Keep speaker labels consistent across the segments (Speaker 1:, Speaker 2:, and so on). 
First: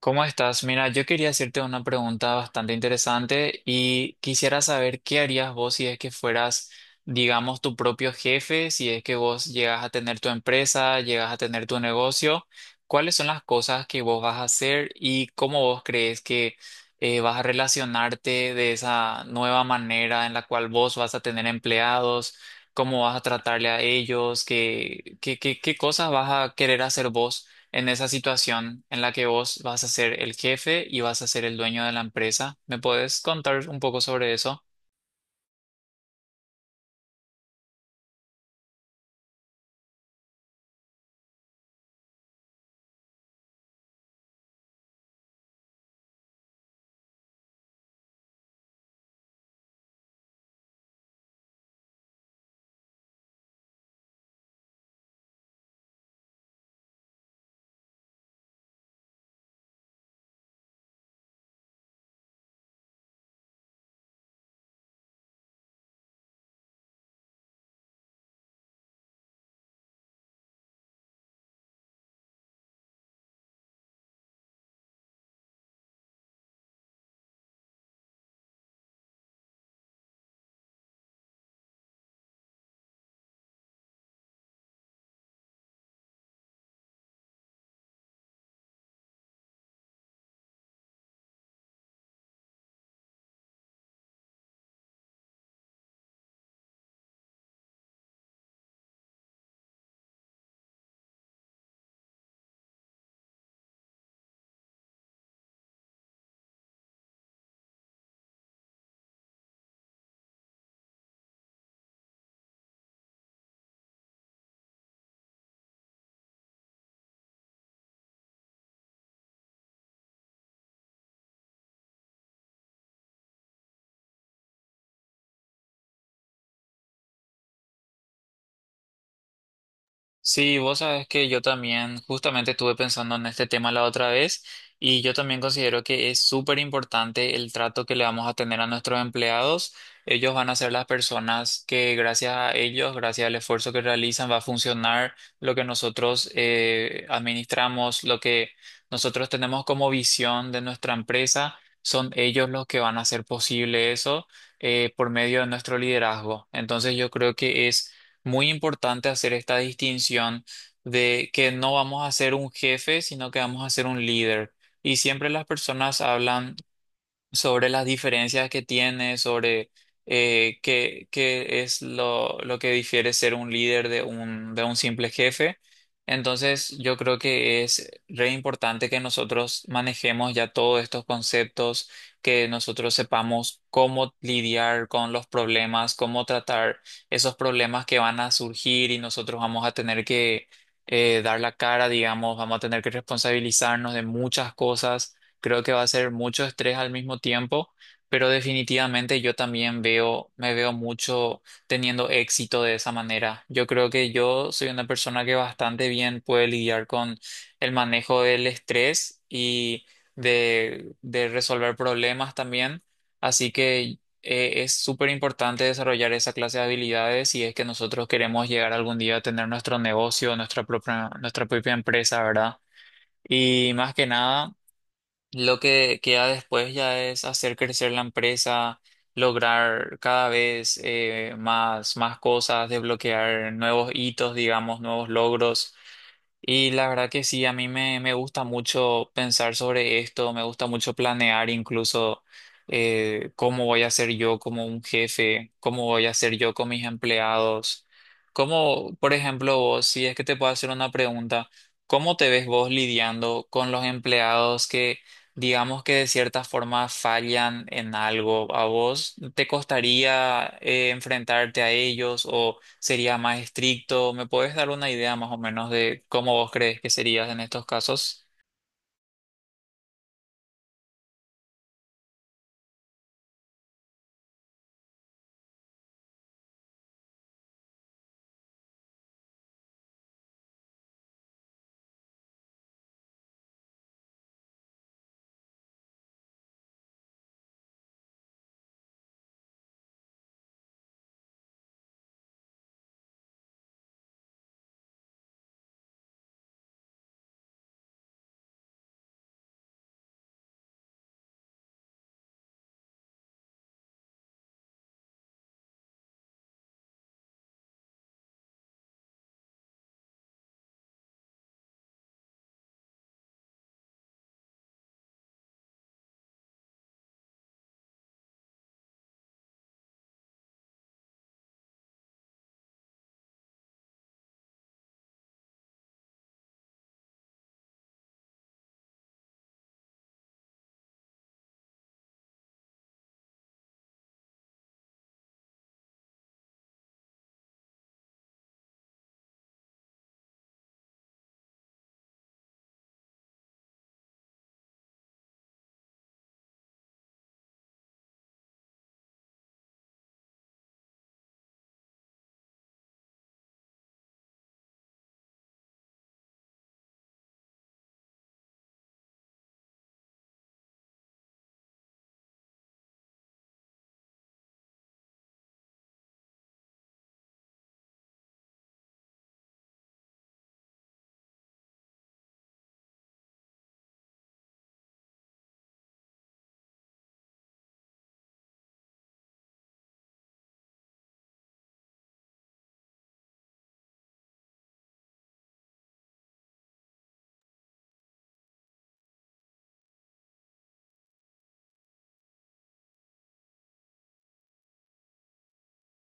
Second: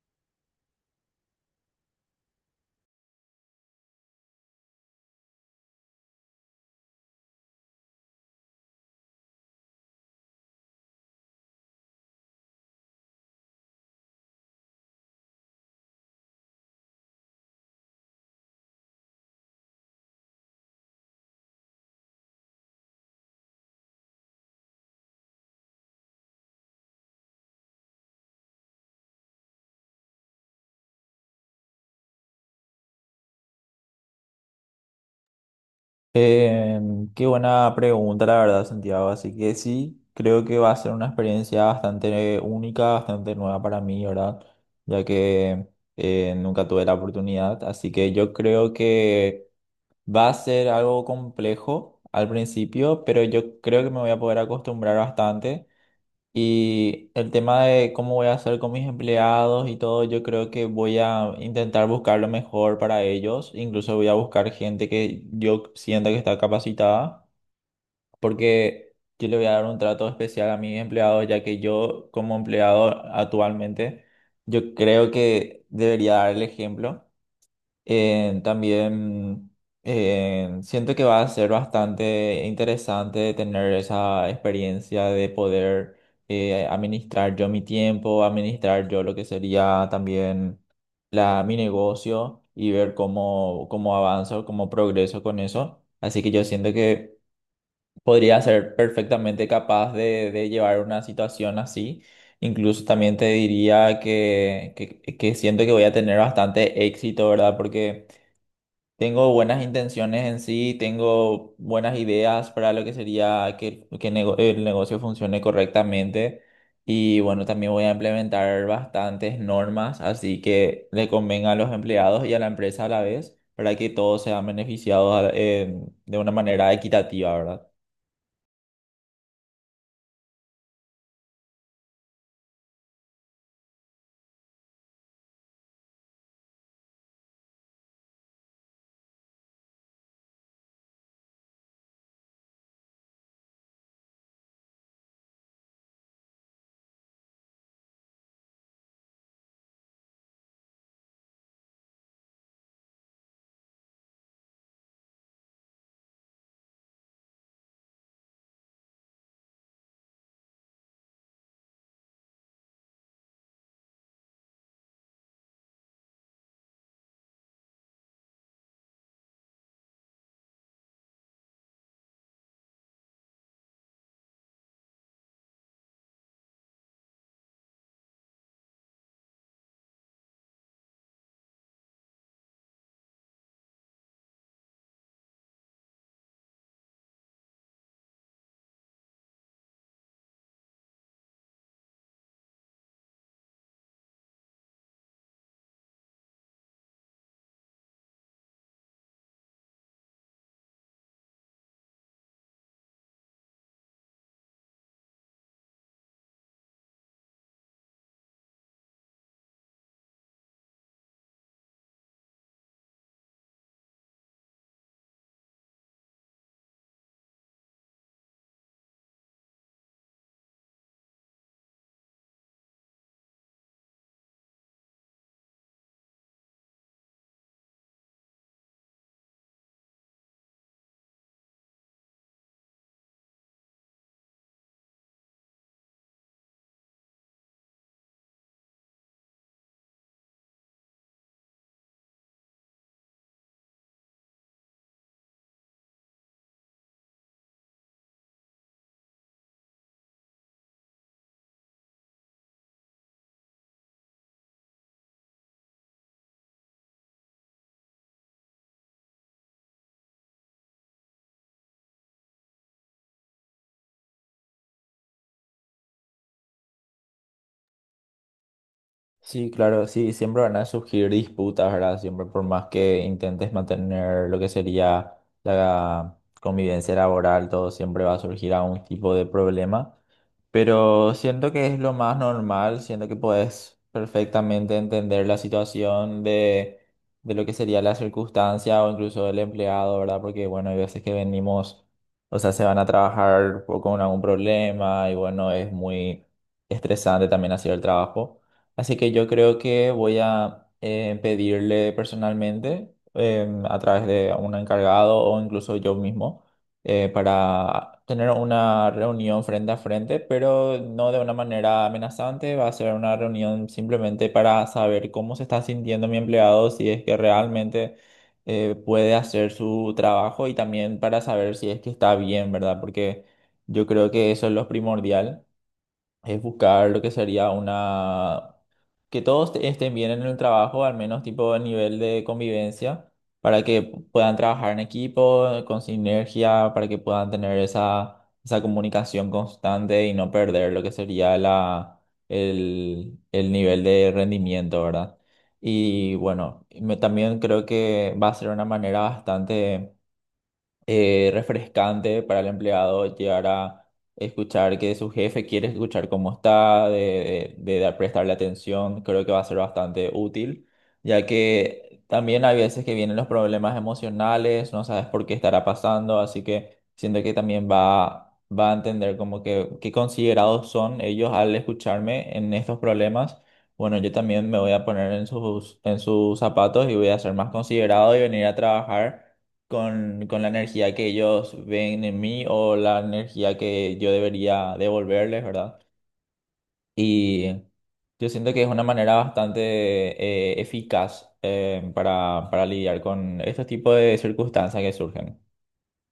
Speaker 1: ¿Cómo estás? Mira, yo quería hacerte una pregunta bastante interesante y quisiera saber qué harías vos si es que fueras, digamos, tu propio jefe, si es que vos llegas a tener tu empresa, llegas a tener tu negocio. ¿Cuáles son las cosas que vos vas a hacer y cómo vos crees que vas a relacionarte de esa nueva manera en la cual vos vas a tener empleados, cómo vas a tratarle a ellos, qué cosas vas a querer hacer vos en esa situación en la que vos vas a ser el jefe y vas a ser el dueño de la empresa? ¿Me puedes contar un poco sobre eso?
Speaker 2: Eh, Qué buena pregunta, la verdad, Santiago. Así que sí, creo que va a ser una experiencia bastante única, bastante nueva para mí, ¿verdad? Ya que nunca tuve la oportunidad. Así que yo creo que va a ser algo complejo al principio, pero yo creo que me voy a poder acostumbrar bastante. Y el tema de cómo voy a hacer con mis empleados y todo, yo creo que voy a intentar buscar lo mejor para ellos. Incluso voy a buscar gente que yo sienta que está capacitada, porque yo le voy a dar un trato especial a mis empleados, ya que yo como empleado actualmente, yo creo que debería dar el ejemplo. También siento que va a ser bastante interesante tener esa experiencia de poder administrar yo mi tiempo, administrar yo lo que sería también mi negocio y ver cómo, cómo avanzo, cómo progreso con eso. Así que yo siento que podría ser perfectamente capaz de llevar una situación así. Incluso también te diría que siento que voy a tener bastante éxito, ¿verdad? Porque tengo buenas intenciones en sí, tengo buenas ideas para lo que sería que el negocio funcione correctamente y bueno, también voy a implementar bastantes normas, así que le convenga a los empleados y a la empresa a la vez para que todos sean beneficiados de una manera equitativa, ¿verdad?
Speaker 1: Sí, vos sabes que yo también justamente estuve pensando en este tema la otra vez y yo también considero que es súper importante el trato que le vamos a tener a nuestros empleados. Ellos van a ser las personas que gracias a ellos, gracias al esfuerzo que realizan, va a funcionar lo que nosotros administramos, lo que nosotros tenemos como visión de nuestra empresa. Son ellos los que van a hacer posible eso por medio de nuestro liderazgo. Entonces yo creo que es muy importante hacer esta distinción de que no vamos a ser un jefe, sino que vamos a ser un líder. Y siempre las personas hablan sobre las diferencias que tiene, sobre qué es lo que difiere ser un líder de un simple jefe. Entonces, yo creo que es re importante que nosotros manejemos ya todos estos conceptos, que nosotros sepamos cómo lidiar con los problemas, cómo tratar esos problemas que van a surgir y nosotros vamos a tener que dar la cara, digamos, vamos a tener que responsabilizarnos de muchas cosas. Creo que va a ser mucho estrés al mismo tiempo, pero definitivamente yo también veo, me veo mucho teniendo éxito de esa manera. Yo creo que yo soy una persona que bastante bien puede lidiar con el manejo del estrés y de resolver problemas también. Así que es súper importante desarrollar esa clase de habilidades si es que nosotros queremos llegar algún día a tener nuestro negocio, nuestra propia empresa, ¿verdad? Y más que nada, lo que queda después ya es hacer crecer la empresa, lograr cada vez más cosas, desbloquear nuevos hitos, digamos, nuevos logros. Y la verdad que sí, a mí me gusta mucho pensar sobre esto, me gusta mucho planear incluso cómo voy a ser yo como un jefe, cómo voy a ser yo con mis empleados. Cómo, por ejemplo, vos, si es que te puedo hacer una pregunta, ¿cómo te ves vos lidiando con los empleados que, digamos, que de cierta forma fallan en algo? ¿A vos te costaría enfrentarte a ellos o sería más estricto? ¿Me puedes dar una idea más o menos de cómo vos crees que serías en estos casos?
Speaker 2: Sí, claro, sí, siempre van a surgir disputas, ¿verdad? Siempre por más que intentes mantener lo que sería la convivencia laboral, todo siempre va a surgir algún tipo de problema. Pero siento que es lo más normal, siento que puedes perfectamente entender la situación de lo que sería la circunstancia o incluso del empleado, ¿verdad? Porque, bueno, hay veces que venimos, o sea, se van a trabajar con algún problema y, bueno, es muy estresante también hacer el trabajo. Así que yo creo que voy a pedirle personalmente a través de un encargado o incluso yo mismo para tener una reunión frente a frente, pero no de una manera amenazante. Va a ser una reunión simplemente para saber cómo se está sintiendo mi empleado, si es que realmente puede hacer su trabajo y también para saber si es que está bien, ¿verdad? Porque yo creo que eso es lo primordial, es buscar lo que sería una que estén bien en el trabajo, al menos tipo a nivel de convivencia, para que puedan trabajar en equipo, con sinergia, para que puedan tener esa, esa comunicación constante y no perder lo que sería el nivel de rendimiento, ¿verdad? Y bueno, también creo que va a ser una manera bastante refrescante para el empleado llegar a escuchar que su jefe quiere escuchar cómo está, de prestarle atención, creo que va a ser bastante útil, ya que también hay veces que vienen los problemas emocionales, no sabes por qué estará pasando, así que siento que también va a entender como que qué considerados son ellos al escucharme en estos problemas. Bueno, yo también me voy a poner en en sus zapatos y voy a ser más considerado y venir a trabajar con la energía que ellos ven en mí o la energía que yo debería devolverles, ¿verdad? Y yo siento que es una manera bastante eficaz para lidiar con estos tipos de circunstancias que surgen.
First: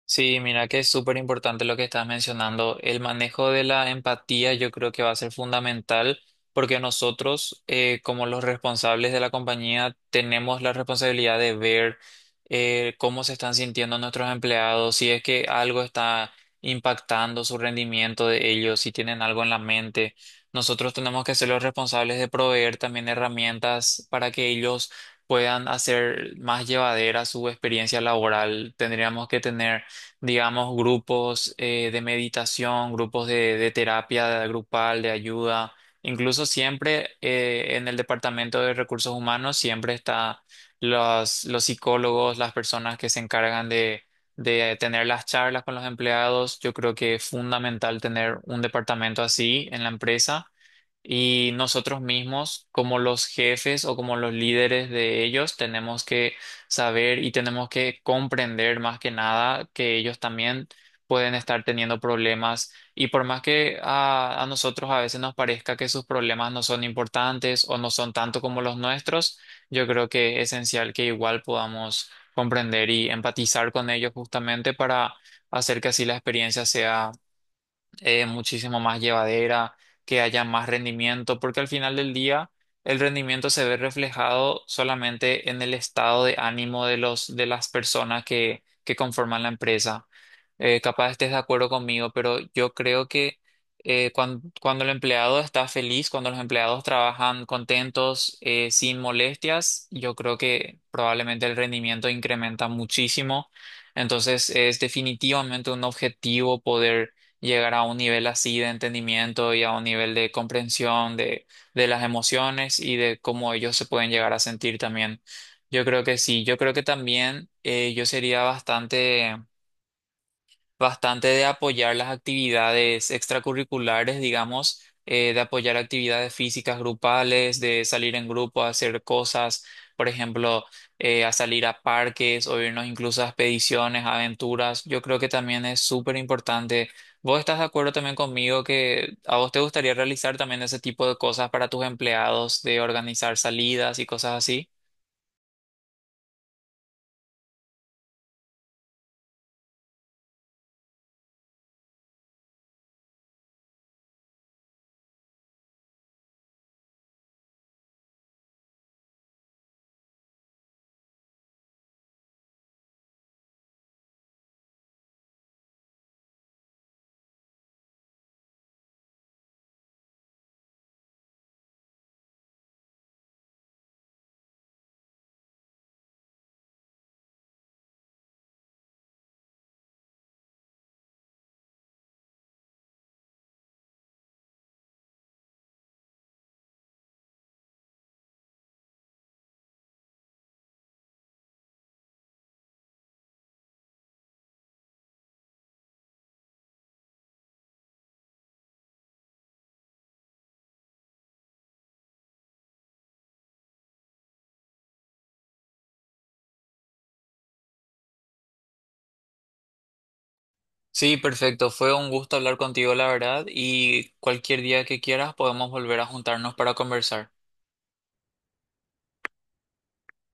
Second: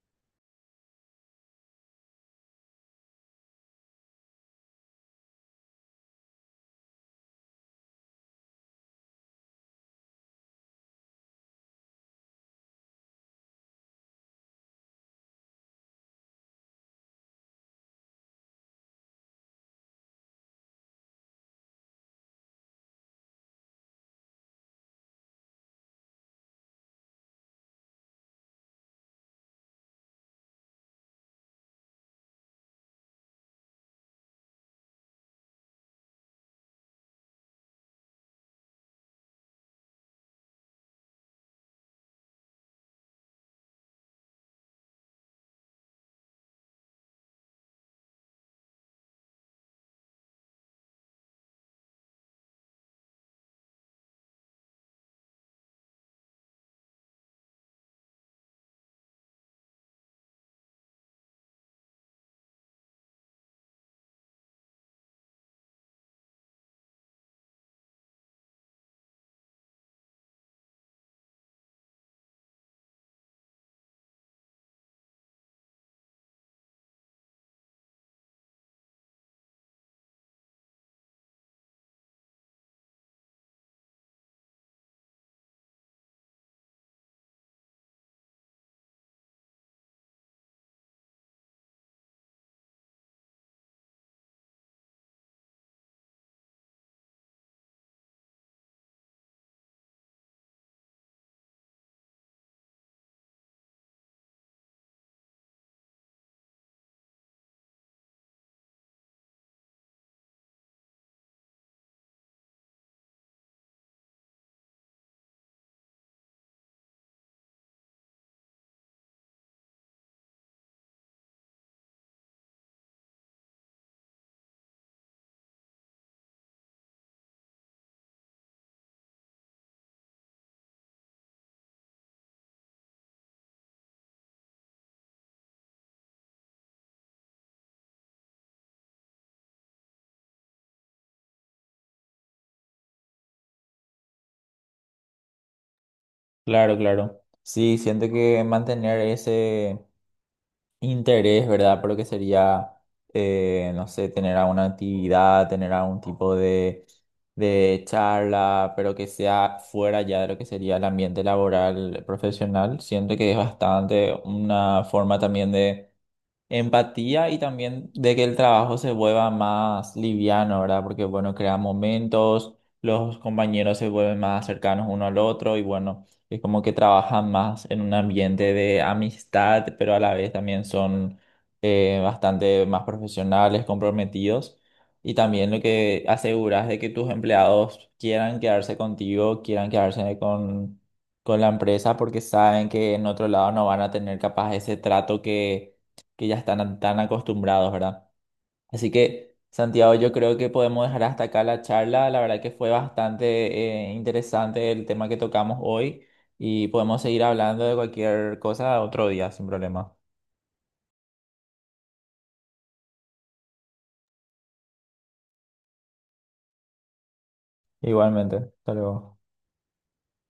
Speaker 1: Sí, mira que es súper importante lo que estás mencionando. El manejo de la empatía yo creo que va a ser fundamental porque nosotros, como los responsables de la compañía, tenemos la responsabilidad de ver cómo se están sintiendo nuestros empleados, si es que algo está impactando su rendimiento de ellos, si tienen algo en la mente. Nosotros tenemos que ser los responsables de proveer también herramientas para que ellos puedan hacer más llevadera su experiencia laboral. Tendríamos que tener, digamos, grupos de meditación, grupos de terapia grupal, de ayuda. Incluso siempre en el Departamento de Recursos Humanos siempre está los psicólogos, las personas que se encargan de tener las charlas con los empleados. Yo creo que es fundamental tener un departamento así en la empresa y nosotros mismos, como los jefes o como los líderes de ellos, tenemos que saber y tenemos que comprender más que nada que ellos también pueden estar teniendo problemas. Y por más que a nosotros a veces nos parezca que sus problemas no son importantes o no son tanto como los nuestros, yo creo que es esencial que igual podamos comprender y empatizar con ellos justamente para hacer que así la experiencia sea muchísimo más llevadera, que haya más rendimiento, porque al final del día el rendimiento se ve reflejado solamente en el estado de ánimo de los, de las personas que conforman la empresa. Capaz estés de acuerdo conmigo, pero yo creo que cuando el empleado está feliz, cuando los empleados trabajan contentos, sin molestias, yo creo que probablemente el rendimiento incrementa muchísimo. Entonces es definitivamente un objetivo poder llegar a un nivel así de entendimiento y a un nivel de comprensión de las emociones y de cómo ellos se pueden llegar a sentir también. Yo creo que sí, yo creo que también yo sería bastante de apoyar las actividades extracurriculares, digamos, de apoyar actividades físicas grupales, de salir en grupo a hacer cosas, por ejemplo, a salir a parques o irnos incluso a expediciones, aventuras. Yo creo que también es súper importante. ¿Vos estás de acuerdo también conmigo que a vos te gustaría realizar también ese tipo de cosas para tus empleados, de organizar salidas y cosas así?
Speaker 2: Claro, claro. Sí, siento que mantener ese interés, ¿verdad? Por lo que sería, no sé, tener alguna actividad, tener algún tipo de charla, pero que sea fuera ya de lo que sería el ambiente laboral profesional. Siento que es bastante una forma también de empatía y también de que el trabajo se vuelva más liviano, ¿verdad? Porque, bueno, crea momentos, los compañeros se vuelven más cercanos uno al otro y, bueno, es como que trabajan más en un ambiente de amistad, pero a la vez también son bastante más profesionales, comprometidos. Y también lo que aseguras de que tus empleados quieran quedarse contigo, quieran quedarse con la empresa porque saben que en otro lado no van a tener capaz ese trato que ya están tan acostumbrados, ¿verdad? Así que, Santiago, yo creo que podemos dejar hasta acá la charla. La verdad que fue bastante interesante el tema que tocamos hoy y podemos seguir hablando de cualquier cosa otro día, sin problema.
Speaker 1: Sí, perfecto. Fue un gusto hablar contigo, la verdad, y cualquier día que quieras podemos volver a juntarnos para conversar.
Speaker 2: Igualmente, hasta luego.